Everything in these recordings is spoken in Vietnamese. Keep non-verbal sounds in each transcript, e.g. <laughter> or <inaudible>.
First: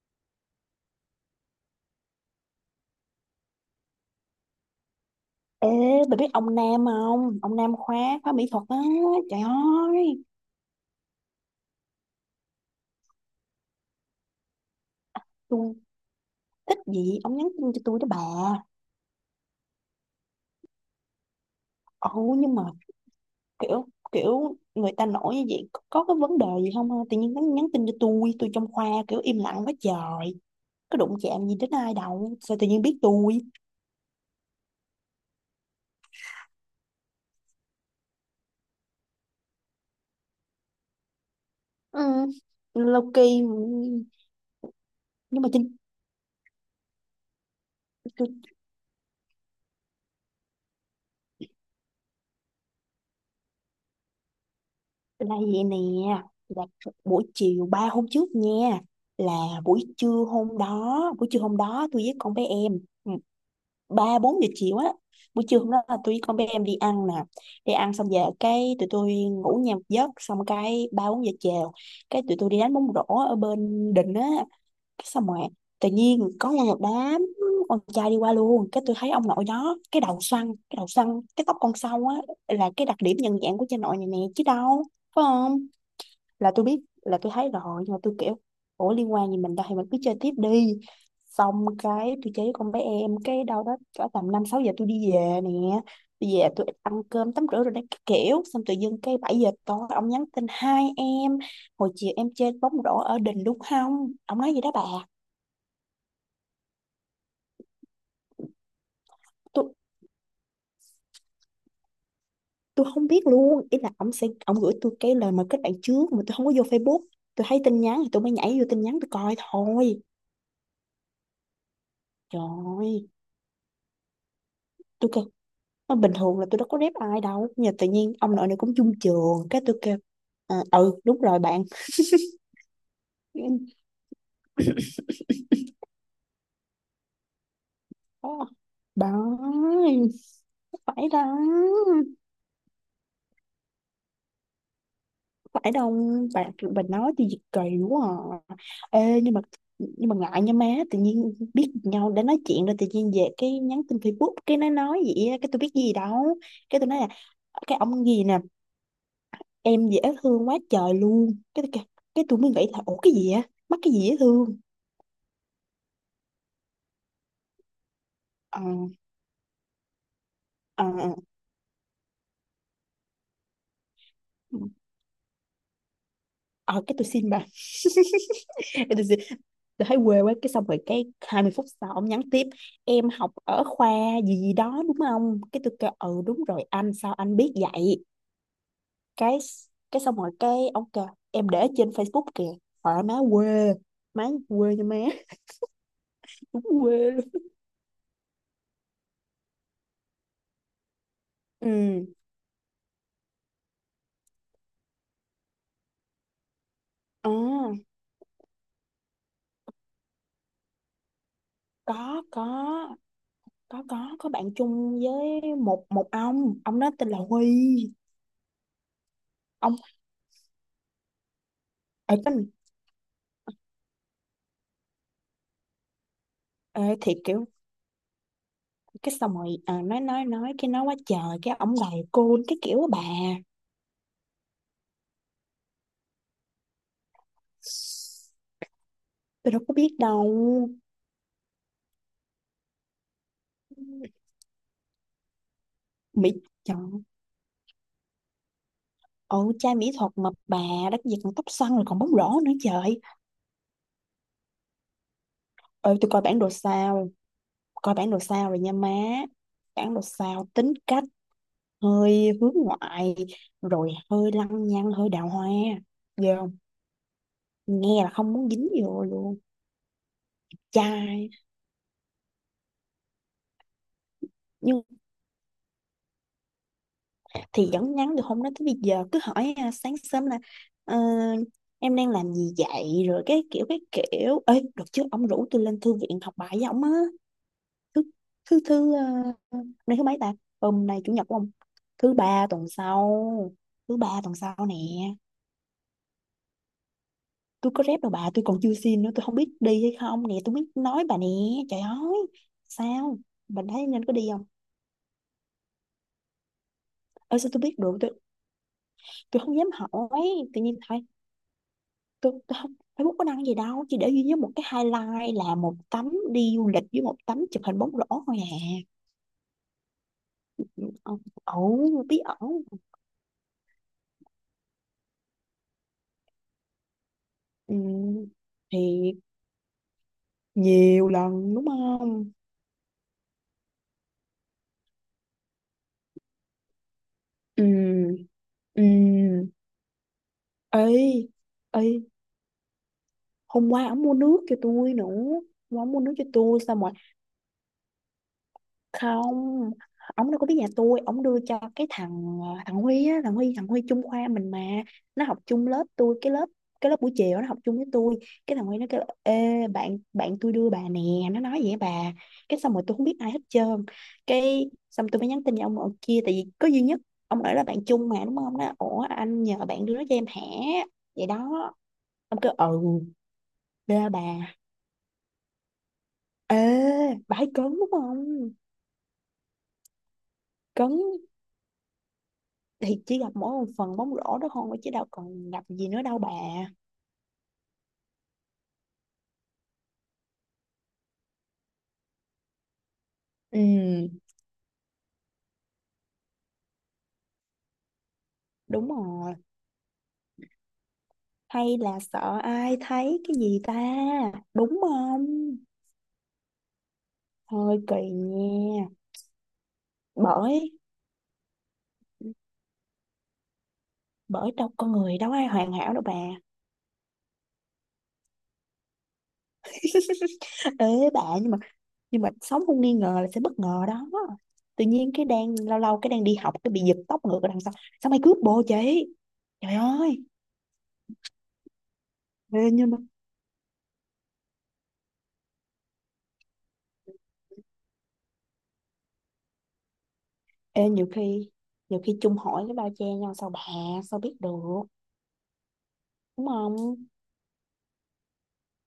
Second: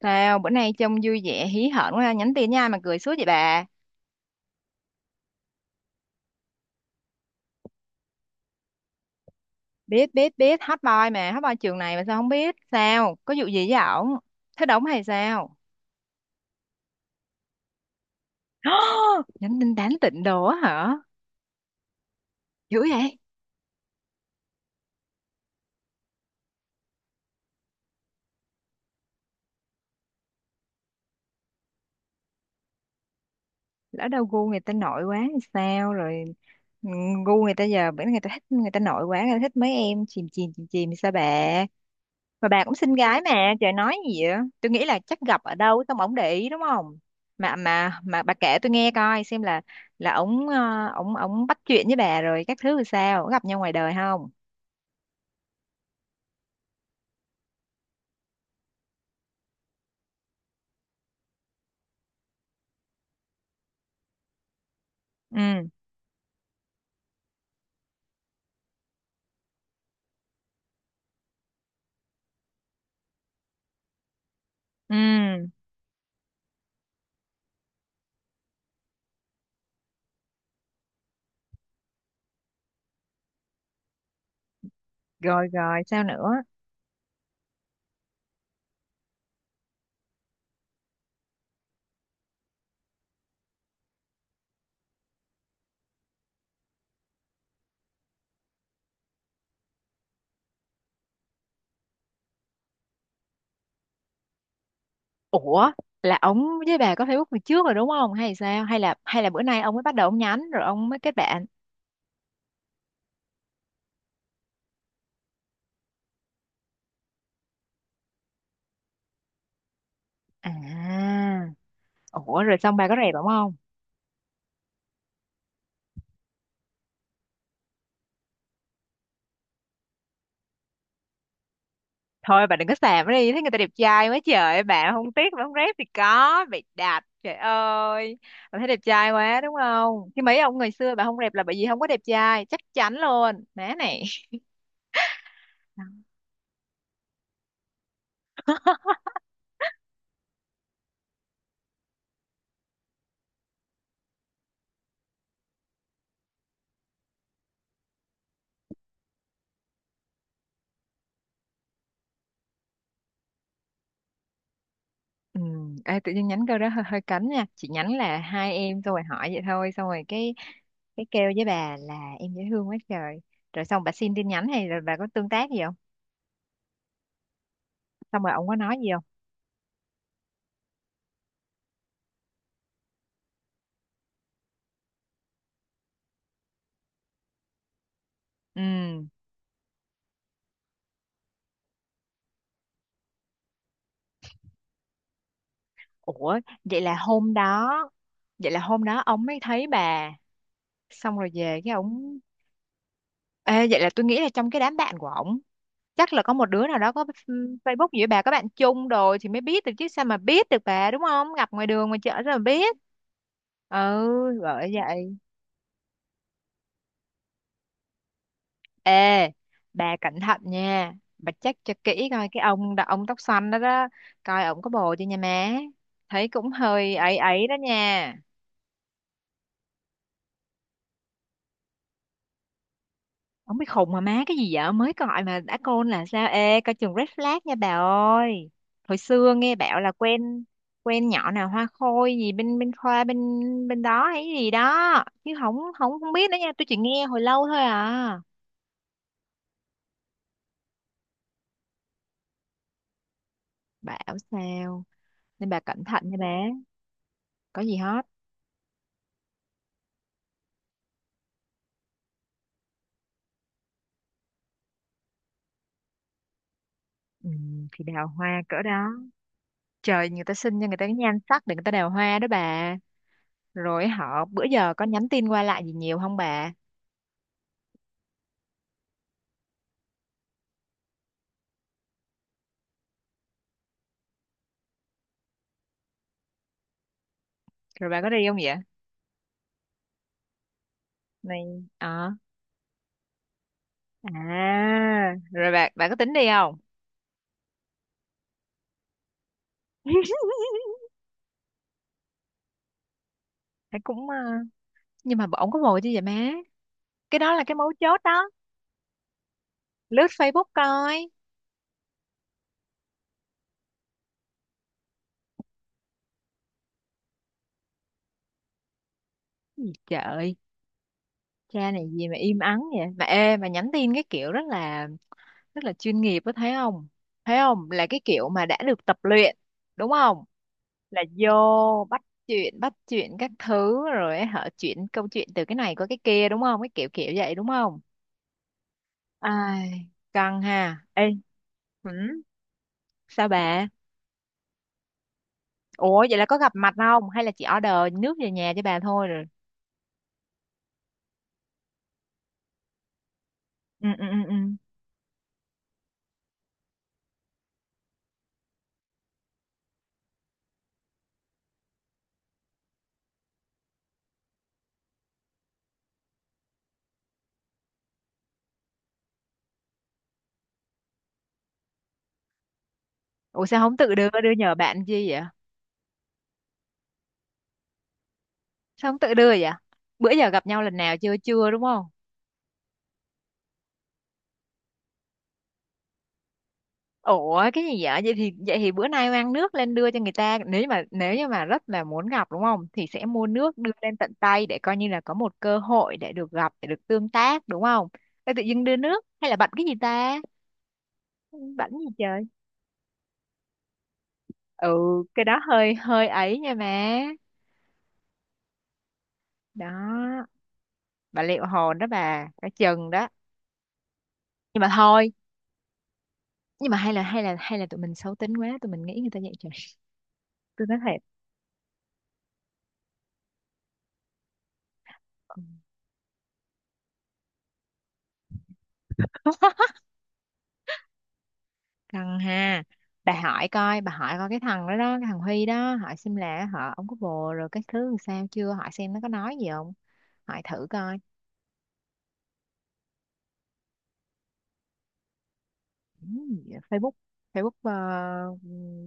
Sao bữa nay trông vui vẻ hí hởn quá ha, nhắn tin nha mà cười suốt vậy bà. Ê, bà biết ông Nam không? Ông Nam khóa khóa mỹ thuật á. Trời Biết ơi, biết biết hot boy mà, hot boy trường này mà sao không biết? Sao? Có vụ gì với ổng? Thế đóng hay sao? tôi thích gì ông nhắn tin cho tôi đó bà. Nhắn tin tán tỉnh đồ á hả? Ồ, nhưng mà Dữ vậy? kiểu kiểu người ta nổi như vậy có cái vấn đề gì không? Ha? Tự nhiên nhắn tin cho tôi trong khoa kiểu im lặng quá trời. Có đụng chạm gì đến ai đâu, sao tự nhiên biết tôi? Lỡ đâu gu người ta nội quá thì sao rồi? ừ, Gu người ta giờ bữa nay người ta thích người ta nội quá, người ta thích mấy em chìm chìm chìm chìm thì sao bà? Ừ, Mà bà cũng xinh lâu gái kỳ mà, trời nói gì vậy? Tôi nghĩ là chắc nhưng gặp mà ở trên đâu xong ổng để ý đúng không? Mà bà tôi kể tôi nghe coi xem là ổng ờ, ổng ổng bắt chuyện với bà rồi các thứ sao, có gặp nhau ngoài đời không? là vậy nè, là buổi chiều 3 hôm trước nha. Là buổi trưa hôm đó tôi với con bé em, ừ, 3-4 giờ chiều á. Buổi trưa Ừ, hôm đó là tôi với con bé em đi ăn nè, đi ăn xong về cái tụi tôi ngủ nhà một giấc, xong cái 3-4 giờ chiều cái tụi tôi đi đánh bóng rổ ở bên đình á. ừ, Cái xong rồi tự nhiên có một đám con trai đi qua luôn, cái tôi thấy ông nội đó, cái đầu xoăn cái tóc con sâu á, là cái đặc điểm nhận dạng của cha nội này nè chứ đâu phải rồi không. rồi, sao nữa? Là tôi biết, là tôi thấy rồi, nhưng mà tôi kiểu ủa liên quan gì mình đâu thì mình cứ chơi tiếp đi. Xong cái tôi chơi với con bé em cái đâu đó cỡ tầm 5-6 giờ tôi đi về nè, tôi về tôi ăn cơm tắm rửa rồi đấy, cái kiểu xong tự dưng cái 7 giờ tối ông nhắn tin, hai em hồi chiều em chơi bóng rổ ở đình đúng không, ông nói gì đó bà. Ủa, là ổng với bà có Facebook từ trước rồi đúng không? Hay sao? Hay là bữa nay tôi ông mới bắt đầu ông nhắn rồi ông mới kết bạn? tôi không biết luôn, ý là ông sẽ ông gửi tôi cái lời mời kết bạn trước mà tôi không có vô Facebook, tôi thấy tin nhắn thì tôi mới nhảy vô tin nhắn tôi coi thôi. À, Trời ủa rồi xong bà có ơi, rep ổng không? tôi kêu mà bình thường là tôi đâu có rep ai đâu nhưng mà tự nhiên ông nội này cũng chung trường, cái tôi kêu ừ đúng rồi bạn Thôi bà đừng có xàm nó đi, thấy người ta đẹp trai quá trời bà không tiếc, bà không rep thì có bị đạp trời ơi. đó. Bà thấy đẹp trai Bà quá đúng ơi, không, chứ mấy ông ngày xưa bà phải không rep đó là bởi vì không có đẹp trai chắc chắn luôn má này. phải Đó. đâu bà bà nói tôi gì kỳ quá à. Ê, nhưng mà ngại nha má, tự nhiên biết nhau đã nói chuyện rồi tự nhiên về cái nhắn tin Facebook cái nó nói vậy á, cái tôi biết gì đâu. Cái tôi nói là cái ông gì nè em dễ thương quá trời luôn, cái tôi kêu- cái tôi mới nghĩ là ủa cái gì á, mắc cái gì dễ thương. Ừ, ê, tự nhiên nhánh câu đó hơi, hơi cấn nha chị, nhánh là hai Ờ, em tôi hỏi vậy thôi, xong rồi ờ, cái ờ. kêu với bà là em dễ thương quá trời. Rồi xong bà xin tin nhắn hay rồi bà có tương tác gì không? Ờ cái tôi xin bà <laughs> Xong rồi ông có nói cái gì không? tôi xin, tôi thấy quê quá. Cái xong rồi cái 20 phút sau ông nhắn tiếp, em học ở khoa gì gì đó đúng không, cái tôi kêu ừ đúng rồi anh, sao anh biết vậy. Ừ. Cái cái xong rồi cái ông kêu em để trên Facebook kìa, hỏi má quê, má quê nha má. Ủa <laughs> Đúng vậy là quê luôn. hôm đó, vậy là hôm đó ông mới thấy bà xong rồi về cái Ừ, ổng. Ê, vậy là tôi nghĩ là trong cái đám bạn của ổng chắc là có một đứa nào đó có à, Facebook giữa bà, có bạn chung rồi thì mới biết được, chứ sao mà biết được bà đúng không, gặp ngoài đường ngoài chợ có sao mà có biết. có Ừ, có có bạn bởi chung vậy. với một một ông đó tên là Huy. Ê, Ông bà cẩn thận nha, bà check cho kỹ ở coi, cái cái ông đó ông tóc xanh đó đó, coi ổng có bồ chưa nha má, thấy cũng ê, hơi ấy thiệt ấy kiểu đó nha. cái xong rồi, nói cái nói quá trời cái ổng gầy côn cái kiểu á bà. Ông biết khùng mà má cái gì vậy? Mới gọi mà đã côn là sao? Ê, coi chừng red flag nha bà ơi. Hồi xưa Tôi nghe đâu có bảo biết là đâu. quen, quen nhỏ nào hoa khôi gì bên bên khoa bên bên đó hay gì đó, chứ không không không biết Mỹ, nữa nha, tôi chỉ trời nghe hồi lâu thôi à. ồ, trai mỹ thuật mà bà, đất gì còn tóc xoăn rồi còn bóng rổ nữa. Trời Bảo sao, nên bà cẩn ơi, thận tôi nha coi bản bé, đồ sao, có gì coi hết. bản đồ sao rồi nha má. Bản đồ sao tính cách hơi hướng ngoại, rồi hơi lăng nhăng hơi đào hoa, giờ Ừ, thì nghe đào là không hoa muốn cỡ dính đó, vô luôn. trời người ta xin cho người ta cái nhan Trai sắc để người ta đào hoa đó bà. Rồi họ bữa giờ nhưng có nhắn tin qua lại gì nhiều không bà? thì vẫn nhắn được, không nói tới bây giờ cứ hỏi sáng sớm là "Ờ, em đang làm gì vậy", rồi cái kiểu ơi được chứ ông rủ tôi lên thư viện học bài với ông á. Rồi bà thứ có đi không vậy? thứ thứ ờ, nay thứ mấy ta? Hôm nay chủ nhật của ông, Này. thứ ba tuần sau, thứ ba À, tuần sau nè. rồi bạn bạn có tính đi không? Tôi có rep đâu bà, tôi còn chưa xin nữa, tôi không biết đi hay không nè, tôi mới <laughs> nói bà nè. Trời ơi, sao bà Thấy thấy nên cũng có đi không? nhưng mà ổng có vội chứ vậy má. Cái đó Ơ là sao cái tôi mấu biết được, chốt tôi đó. tôi không dám Lướt hỏi Facebook tự nhiên thôi. coi. Tôi không Facebook có đăng gì đâu, chỉ để duy nhất một cái highlight là một tấm đi du lịch với một tấm chụp hình bóng rổ thôi à. Gì trời, Ông cha này ẩu gì mà bí im ắng ẩu. vậy? Mà ê mà nhắn tin cái kiểu rất là chuyên nghiệp, có thấy không? Thấy không? Ừ, Là cái kiểu mà đã thì được tập luyện, đúng không? Là nhiều lần đúng vô bắt không. chuyện bắt chuyện các thứ rồi họ chuyển câu chuyện từ cái này qua cái kia đúng không? Cái kiểu kiểu vậy đúng không? Ừ, ừ. Ai, căng ha. Ê, Ê, ê, ừ, sao bà? hôm qua ổng mua nước cho tôi nữa, hôm qua ổng mua Ủa nước vậy là cho có gặp tôi mặt xong rồi. không? Hay là chỉ order nước về nhà cho bà thôi rồi? Không, ông đâu có biết nhà tôi, ông đưa cho cái thằng thằng Huy á, thằng Huy Ừ, chung ừ, ừ. khoa Ừ. mình mà, nó học chung lớp tôi cái lớp, cái lớp buổi chiều nó học chung với tôi. Cái thằng Huy nó kêu là, ê bạn, tôi đưa bà nè, nó nói vậy bà. Cái xong rồi tôi không biết ai hết trơn, cái xong tôi mới nhắn tin cho ông ở kia tại vì có duy nhất ông ở là bạn chung mà đúng không, nó ủa anh nhờ bạn đưa nó cho em hả, vậy đó. Ông kêu ừ Ủa sao không tự đưa, đưa bà. đưa nhờ bạn chi vậy? Ê bà ấy cấn đúng không, Sao không tự đưa vậy? Bữa giờ gặp nhau lần cấn nào chưa? Chưa đúng không? thì chỉ gặp mỗi một phần bóng rổ đó thôi chứ đâu còn gặp gì nữa đâu bà. Ủa cái gì vậy? Vậy thì bữa nay mang nước lên đưa cho người ta. Nếu như mà rất là muốn gặp đúng không? Thì sẽ mua nước Ừ, đưa lên tận tay để coi như là có một cơ hội để được gặp, để được tương tác đúng không? Ê, tự dưng đưa đúng nước hay rồi, là bận cái gì ta? Bận hay gì là trời? sợ ai thấy cái gì ta, Ừ, đúng cái đó không, hơi hơi ấy nha má. hơi kỳ nha. Đó. bởi Bà liệu hồn đó bà, cả chừng đó bởi nhưng mà đâu con thôi, người đâu ai hoàn hảo đâu bà. nhưng mà hay là hay là hay là tụi mình xấu tính quá tụi mình nghĩ người ta vậy trời. <laughs> Tôi <laughs> nói Ê thiệt. bà, nhưng mà sống không nghi ngờ là sẽ bất ngờ đó, tự nhiên cái Ừ. đang lâu lâu cái đang đi học cái bị giật tóc ngược ở đằng sau, sao mày cướp bồ chị. Trời <laughs> ơi. Căng ha. Ê, nhưng mà. Bà hỏi coi, bà hỏi coi cái thằng đó đó, cái thằng Huy đó, hỏi xem là họ ông có bồ rồi cái thứ làm sao chưa, hỏi xem nó có nói gì không, hỏi thử Ê, coi. nhiều khi chung hỏi cái bao che nhau sao bà, sao biết được, Ừ, đúng Facebook không. Facebook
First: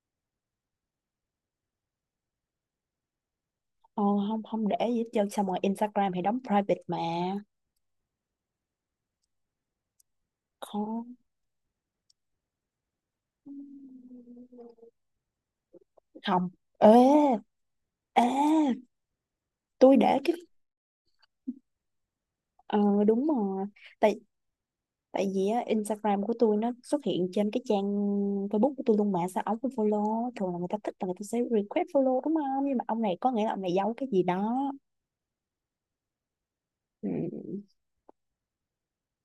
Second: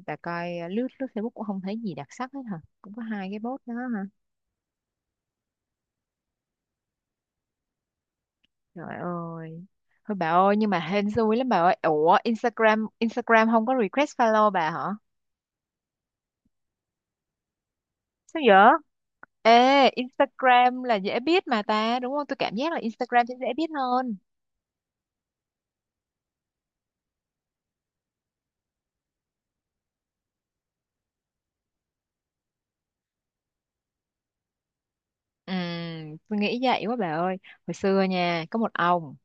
bà coi lướt lướt Facebook cũng không thấy gì đặc sắc hết hả, cũng có hai cái post đó hả? Ờ, không không để gì hết trơn sao, mà Instagram thì đóng private mà. Trời ơi. Thôi bà ơi, nhưng mà hên Không, xui lắm bà ơi. Ủa, Instagram Instagram không có request follow bà hả? không. Ê, Sao vậy? ê, Ê, tôi để cái Instagram là dễ biết mà ta, đúng không? Tôi cảm giác là ờ Instagram đúng sẽ dễ rồi, biết hơn. tại tại vì á, Instagram của tôi nó xuất hiện trên cái trang Facebook của tôi luôn mà sao ông cũng follow, thường là người ta thích là người ta sẽ request follow đúng không, nhưng mà ông này có nghĩa là ông này giấu cái gì đó. Ừ, tôi nghĩ vậy quá bà ơi. Ừ, Hồi xưa nha, có một ông,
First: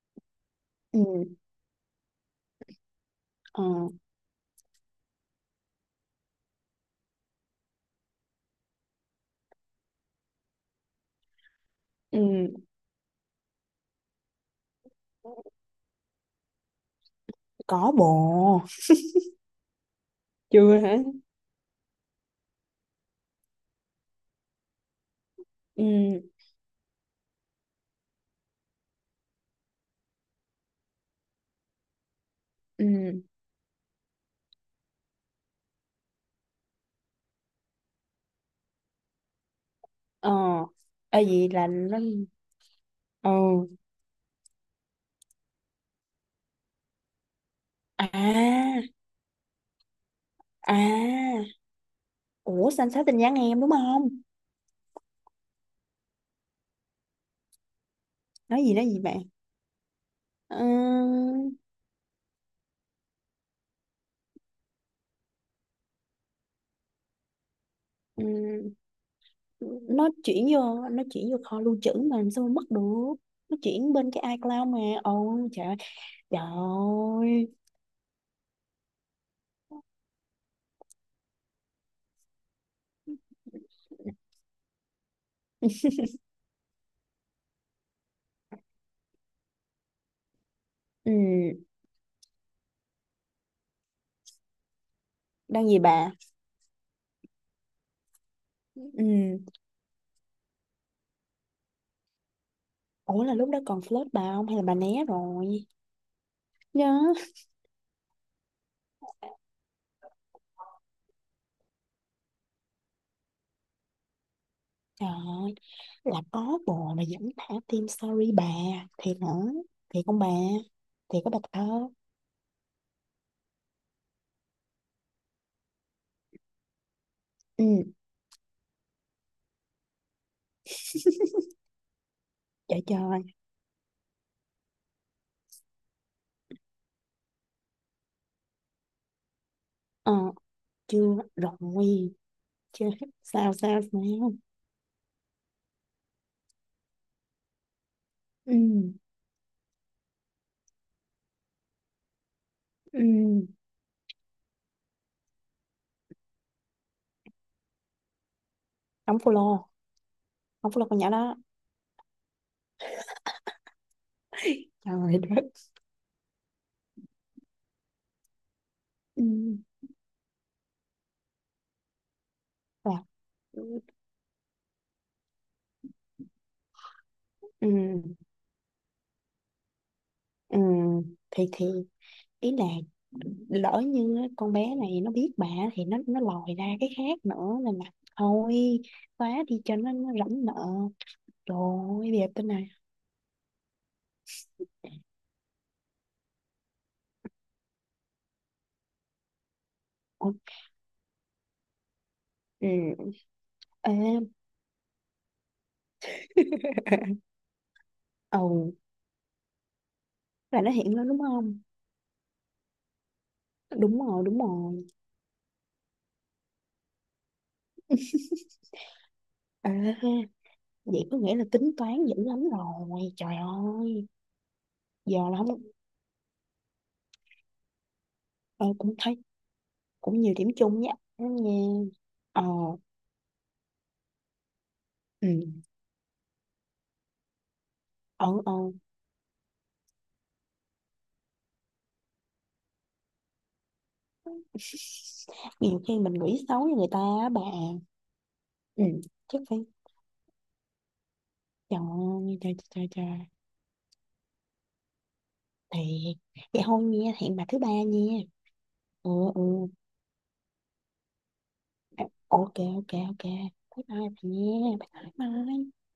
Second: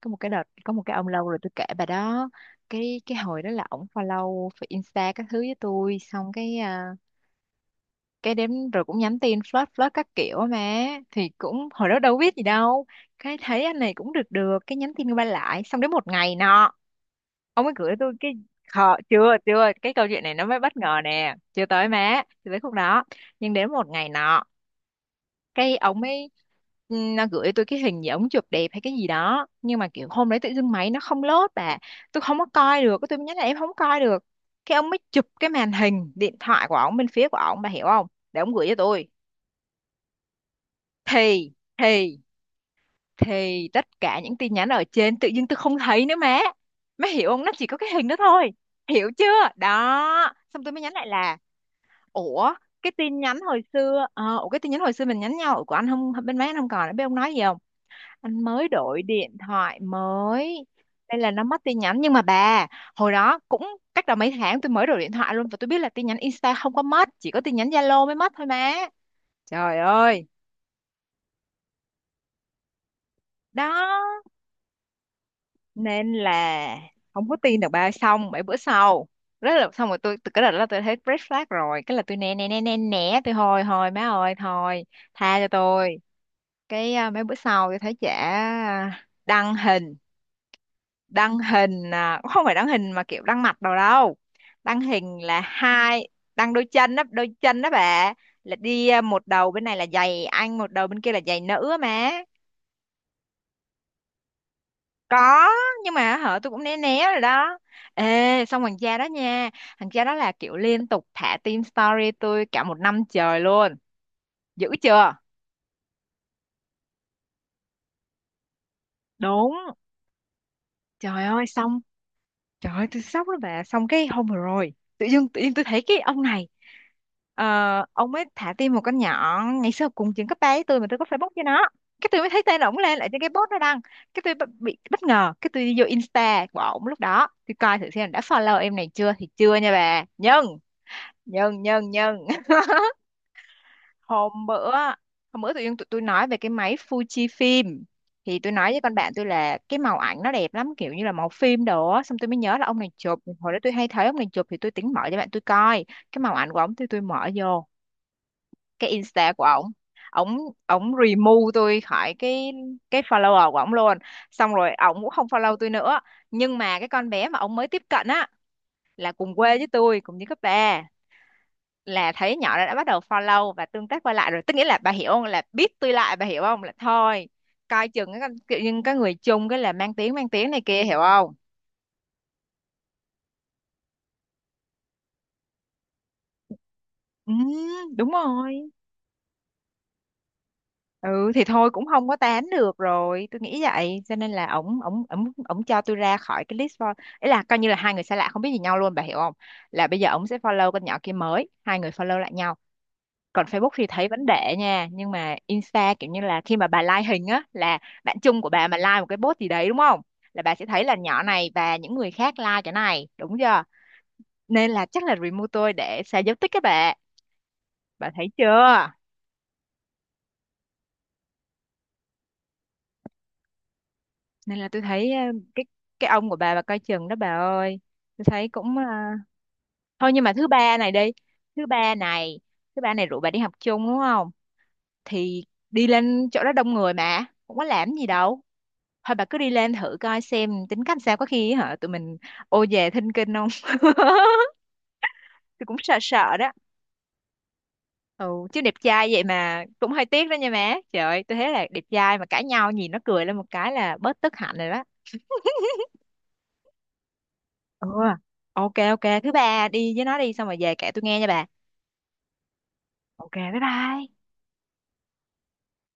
có một cái đợt, có một cái ông lâu ừ. rồi tôi kể bà đó. Cái hồi đó Ờ, là ổng follow Insta các thứ với tôi, xong cái cái đến rồi cũng nhắn tin flirt flirt các kiểu mà thì cũng hồi đó đâu ừ biết gì đâu, cái thấy anh này cũng được được, cái nhắn tin qua lại, xong đến một ngày nọ ông ấy có gửi tôi cái, bộ khờ chưa, chưa cái câu chuyện này nó mới bất chưa ngờ hả. nè, chưa tới má, chưa tới khúc đó. Nhưng đến một ngày nọ cái Ừ, ông ấy, ừ, nó gửi tôi cái hình gì ống chụp đẹp hay cái gì đó, nhưng mà kiểu hôm đấy tự dưng máy nó không lốt bà, tôi không có coi được, cái tôi ừ. mới nhắn là em không coi được. Cái ông mới chụp cái màn hình điện thoại của ông bên phía của ông, bà hiểu không, để ông gửi cho tôi. Ờ, à, vậy thì là nó. thì Ờ, thì tất cả những tin nhắn ở trên tự dưng tôi không thấy nữa má, má hiểu không, nó chỉ có cái à, hình đó thôi, hiểu chưa đó. Xong tôi mới nhắn lại là à, ủa ủa sao anh cái xóa tin tin nhắn nhắn em hồi đúng xưa, không, ủa cái tin nhắn hồi xưa mình nhắn nhau ủa của anh không, bên má anh không còn nữa bên, ông nói gì không, anh nói mới gì nói gì đổi bạn. điện thoại Ờ, mới nên là nó mất tin nhắn. Nhưng mà bà, hồi đó cũng cách đó mấy tháng tôi mới đổi điện thoại luôn, và tôi biết là tin nhắn Insta không có mất, chỉ có tin nhắn Zalo mới mất thôi má. ừ, Trời nó ơi. chuyển vô, nó chuyển vô kho lưu trữ mà làm sao mà mất được, nó chuyển bên Đó. cái iCloud mà. Ôi trời ơi, Nên trời là không có ơi. tin được ba. Xong bảy bữa sau rất là, xong rồi tôi từ cái đợt đó tôi thấy red flag rồi, cái là tôi né né né né né, tôi thôi thôi má ơi thôi, tha cho tôi. Cái mấy bữa sau tôi thấy chả đăng hình, Ừ, đăng hình cũng không phải đăng hình mà kiểu đăng mặt đâu đâu, đăng hình là đang gì hai, bà. đăng đôi chân đó, đôi chân đó bà, là đi Ừ, một đầu bên này là giày anh, một đầu bên kia là giày nữ á má. ủa là lúc đó còn flirt bà không hay là bà né Có rồi, nhưng mà hả, tôi cũng né né nhớ. rồi đó. Ê, xong thằng cha đó nha, thằng cha đó là kiểu liên tục thả team story tôi cả một năm trời luôn, dữ Trời chưa, ơi, là có bồ mà vẫn thả tim, sorry bà, thiệt hả? đúng. Thiệt không bà? Thiệt Trời có bà ơi xong, thơ? trời ơi tôi sốc lắm bà. Xong cái hôm vừa rồi tự dưng tự nhiên tôi thấy cái ông này, ờ, Ừ, ông ấy thả tim một con nhỏ ngày xưa cùng trường cấp ba với tôi mà tôi có Facebook cho nó, cái tôi mới thấy tên ổng trời lên lại trên trời, cái post nó đăng, cái tôi bất-, bị bất ngờ, cái tôi đi vô Insta của ổng lúc đó, tôi coi thử xem đã follow em này chưa thì chưa nha bà. ờ, Nhưng chưa, nhân nhân rồi, nhân chưa, sao sao sao? hôm bữa, hôm bữa tự nhiên tụi tôi nói về cái máy Fujifilm thì tôi Ừ, nói với con bạn tôi là cái màu ảnh nó đẹp lắm kiểu như là màu phim đồ á, xong tôi mới nhớ là ông này ừ, chụp hồi đó, tôi hay thấy ông này chụp thì tôi tính mở cho bạn tôi coi cái màu ảnh của ông, thì tôi mở vô cái đóng Insta của follow, ổng, ổng đóng follow ổng con nhỏ đó, remove tôi khỏi cái follower của ổng luôn, xong rồi ổng cũng trời <laughs> không đất, follow tôi nữa. Nhưng mà cái con bé mà ổng mới tiếp cận á là ừ, cùng quê với tôi, cùng với cấp ba, là thấy nhỏ đó đã bắt đầu là, follow và ừ, tương tác qua lại rồi, tức nghĩa là bà hiểu không, là biết tôi lại, bà hiểu không, là thôi ừ, coi chừng cái con-, kiểu như cái người chung cái là mang tiếng ừ, này kia hiểu không. thì ý là lỡ như á, con bé này nó biết bà thì nó lòi ra cái khác Ừ nữa, nên là đúng thôi rồi. xóa đi cho nó rảnh nợ. Ừ thì Trời thôi cũng không ơi, có đẹp tán tên này. được rồi tôi nghĩ vậy, cho nên là ổng ổng ổng ổng cho tôi ra khỏi cái list follow, ấy là coi như là hai người xa lạ không biết gì nhau luôn, bà hiểu không, là bây giờ ổng Ủa, sẽ follow con nhỏ kia, mới hai người follow lại nhau. ừ. Còn Facebook thì Ê. thấy vẫn để nha, nhưng mà Insta kiểu như là khi mà bà like hình <laughs> á là bạn Ồ, chung của bà mà like một cái post gì đấy đúng không, là bà là sẽ nó thấy là hiện lên đúng nhỏ này không? và những người khác like cái này đúng chưa, Đúng rồi, đúng nên là rồi. chắc là remove tôi để xóa dấu tích các bạn, bà thấy chưa. Ê, vậy có nghĩa là tính toán dữ lắm rồi. Trời ơi, Nên là tôi thấy giờ là không, cái cái ông của bà coi chừng đó bà ơi, tôi thấy ờ, cũng cũng thấy thôi cũng nhưng mà nhiều thứ điểm ba chung với này đi, anh nha. thứ ba này, Ờ, thứ ba này rủ bà đi học chung đúng không, thì ừ, đi lên chỗ đó đông người mà cũng có làm gì ờ, đâu, ờ. thôi bà cứ đi lên thử coi xem tính cách sao, có khi hả tụi mình ô về thinh kinh không. <laughs> <laughs> Tôi cũng Nhiều sợ khi mình sợ nghĩ đó. xấu với người ta á bà. Ừ, chứ đẹp Ừ, trai vậy chắc phải. mà cũng hơi tiếc đó nha má, trời ơi tôi thấy là Trời đẹp trai mà ơi, cãi trời, nhau trời, nhìn nó trời. cười lên một cái là bớt tức hạnh rồi đó. Thì vậy thôi nha, hẹn bà thứ ba Ừ, nha. ok ok Ừ, thứ ừ. ba đi với nó đi xong rồi về kể tôi nghe nha bà. Ok ok ok, Ok bye bye bye. bye, bạn nha, bye bye bye.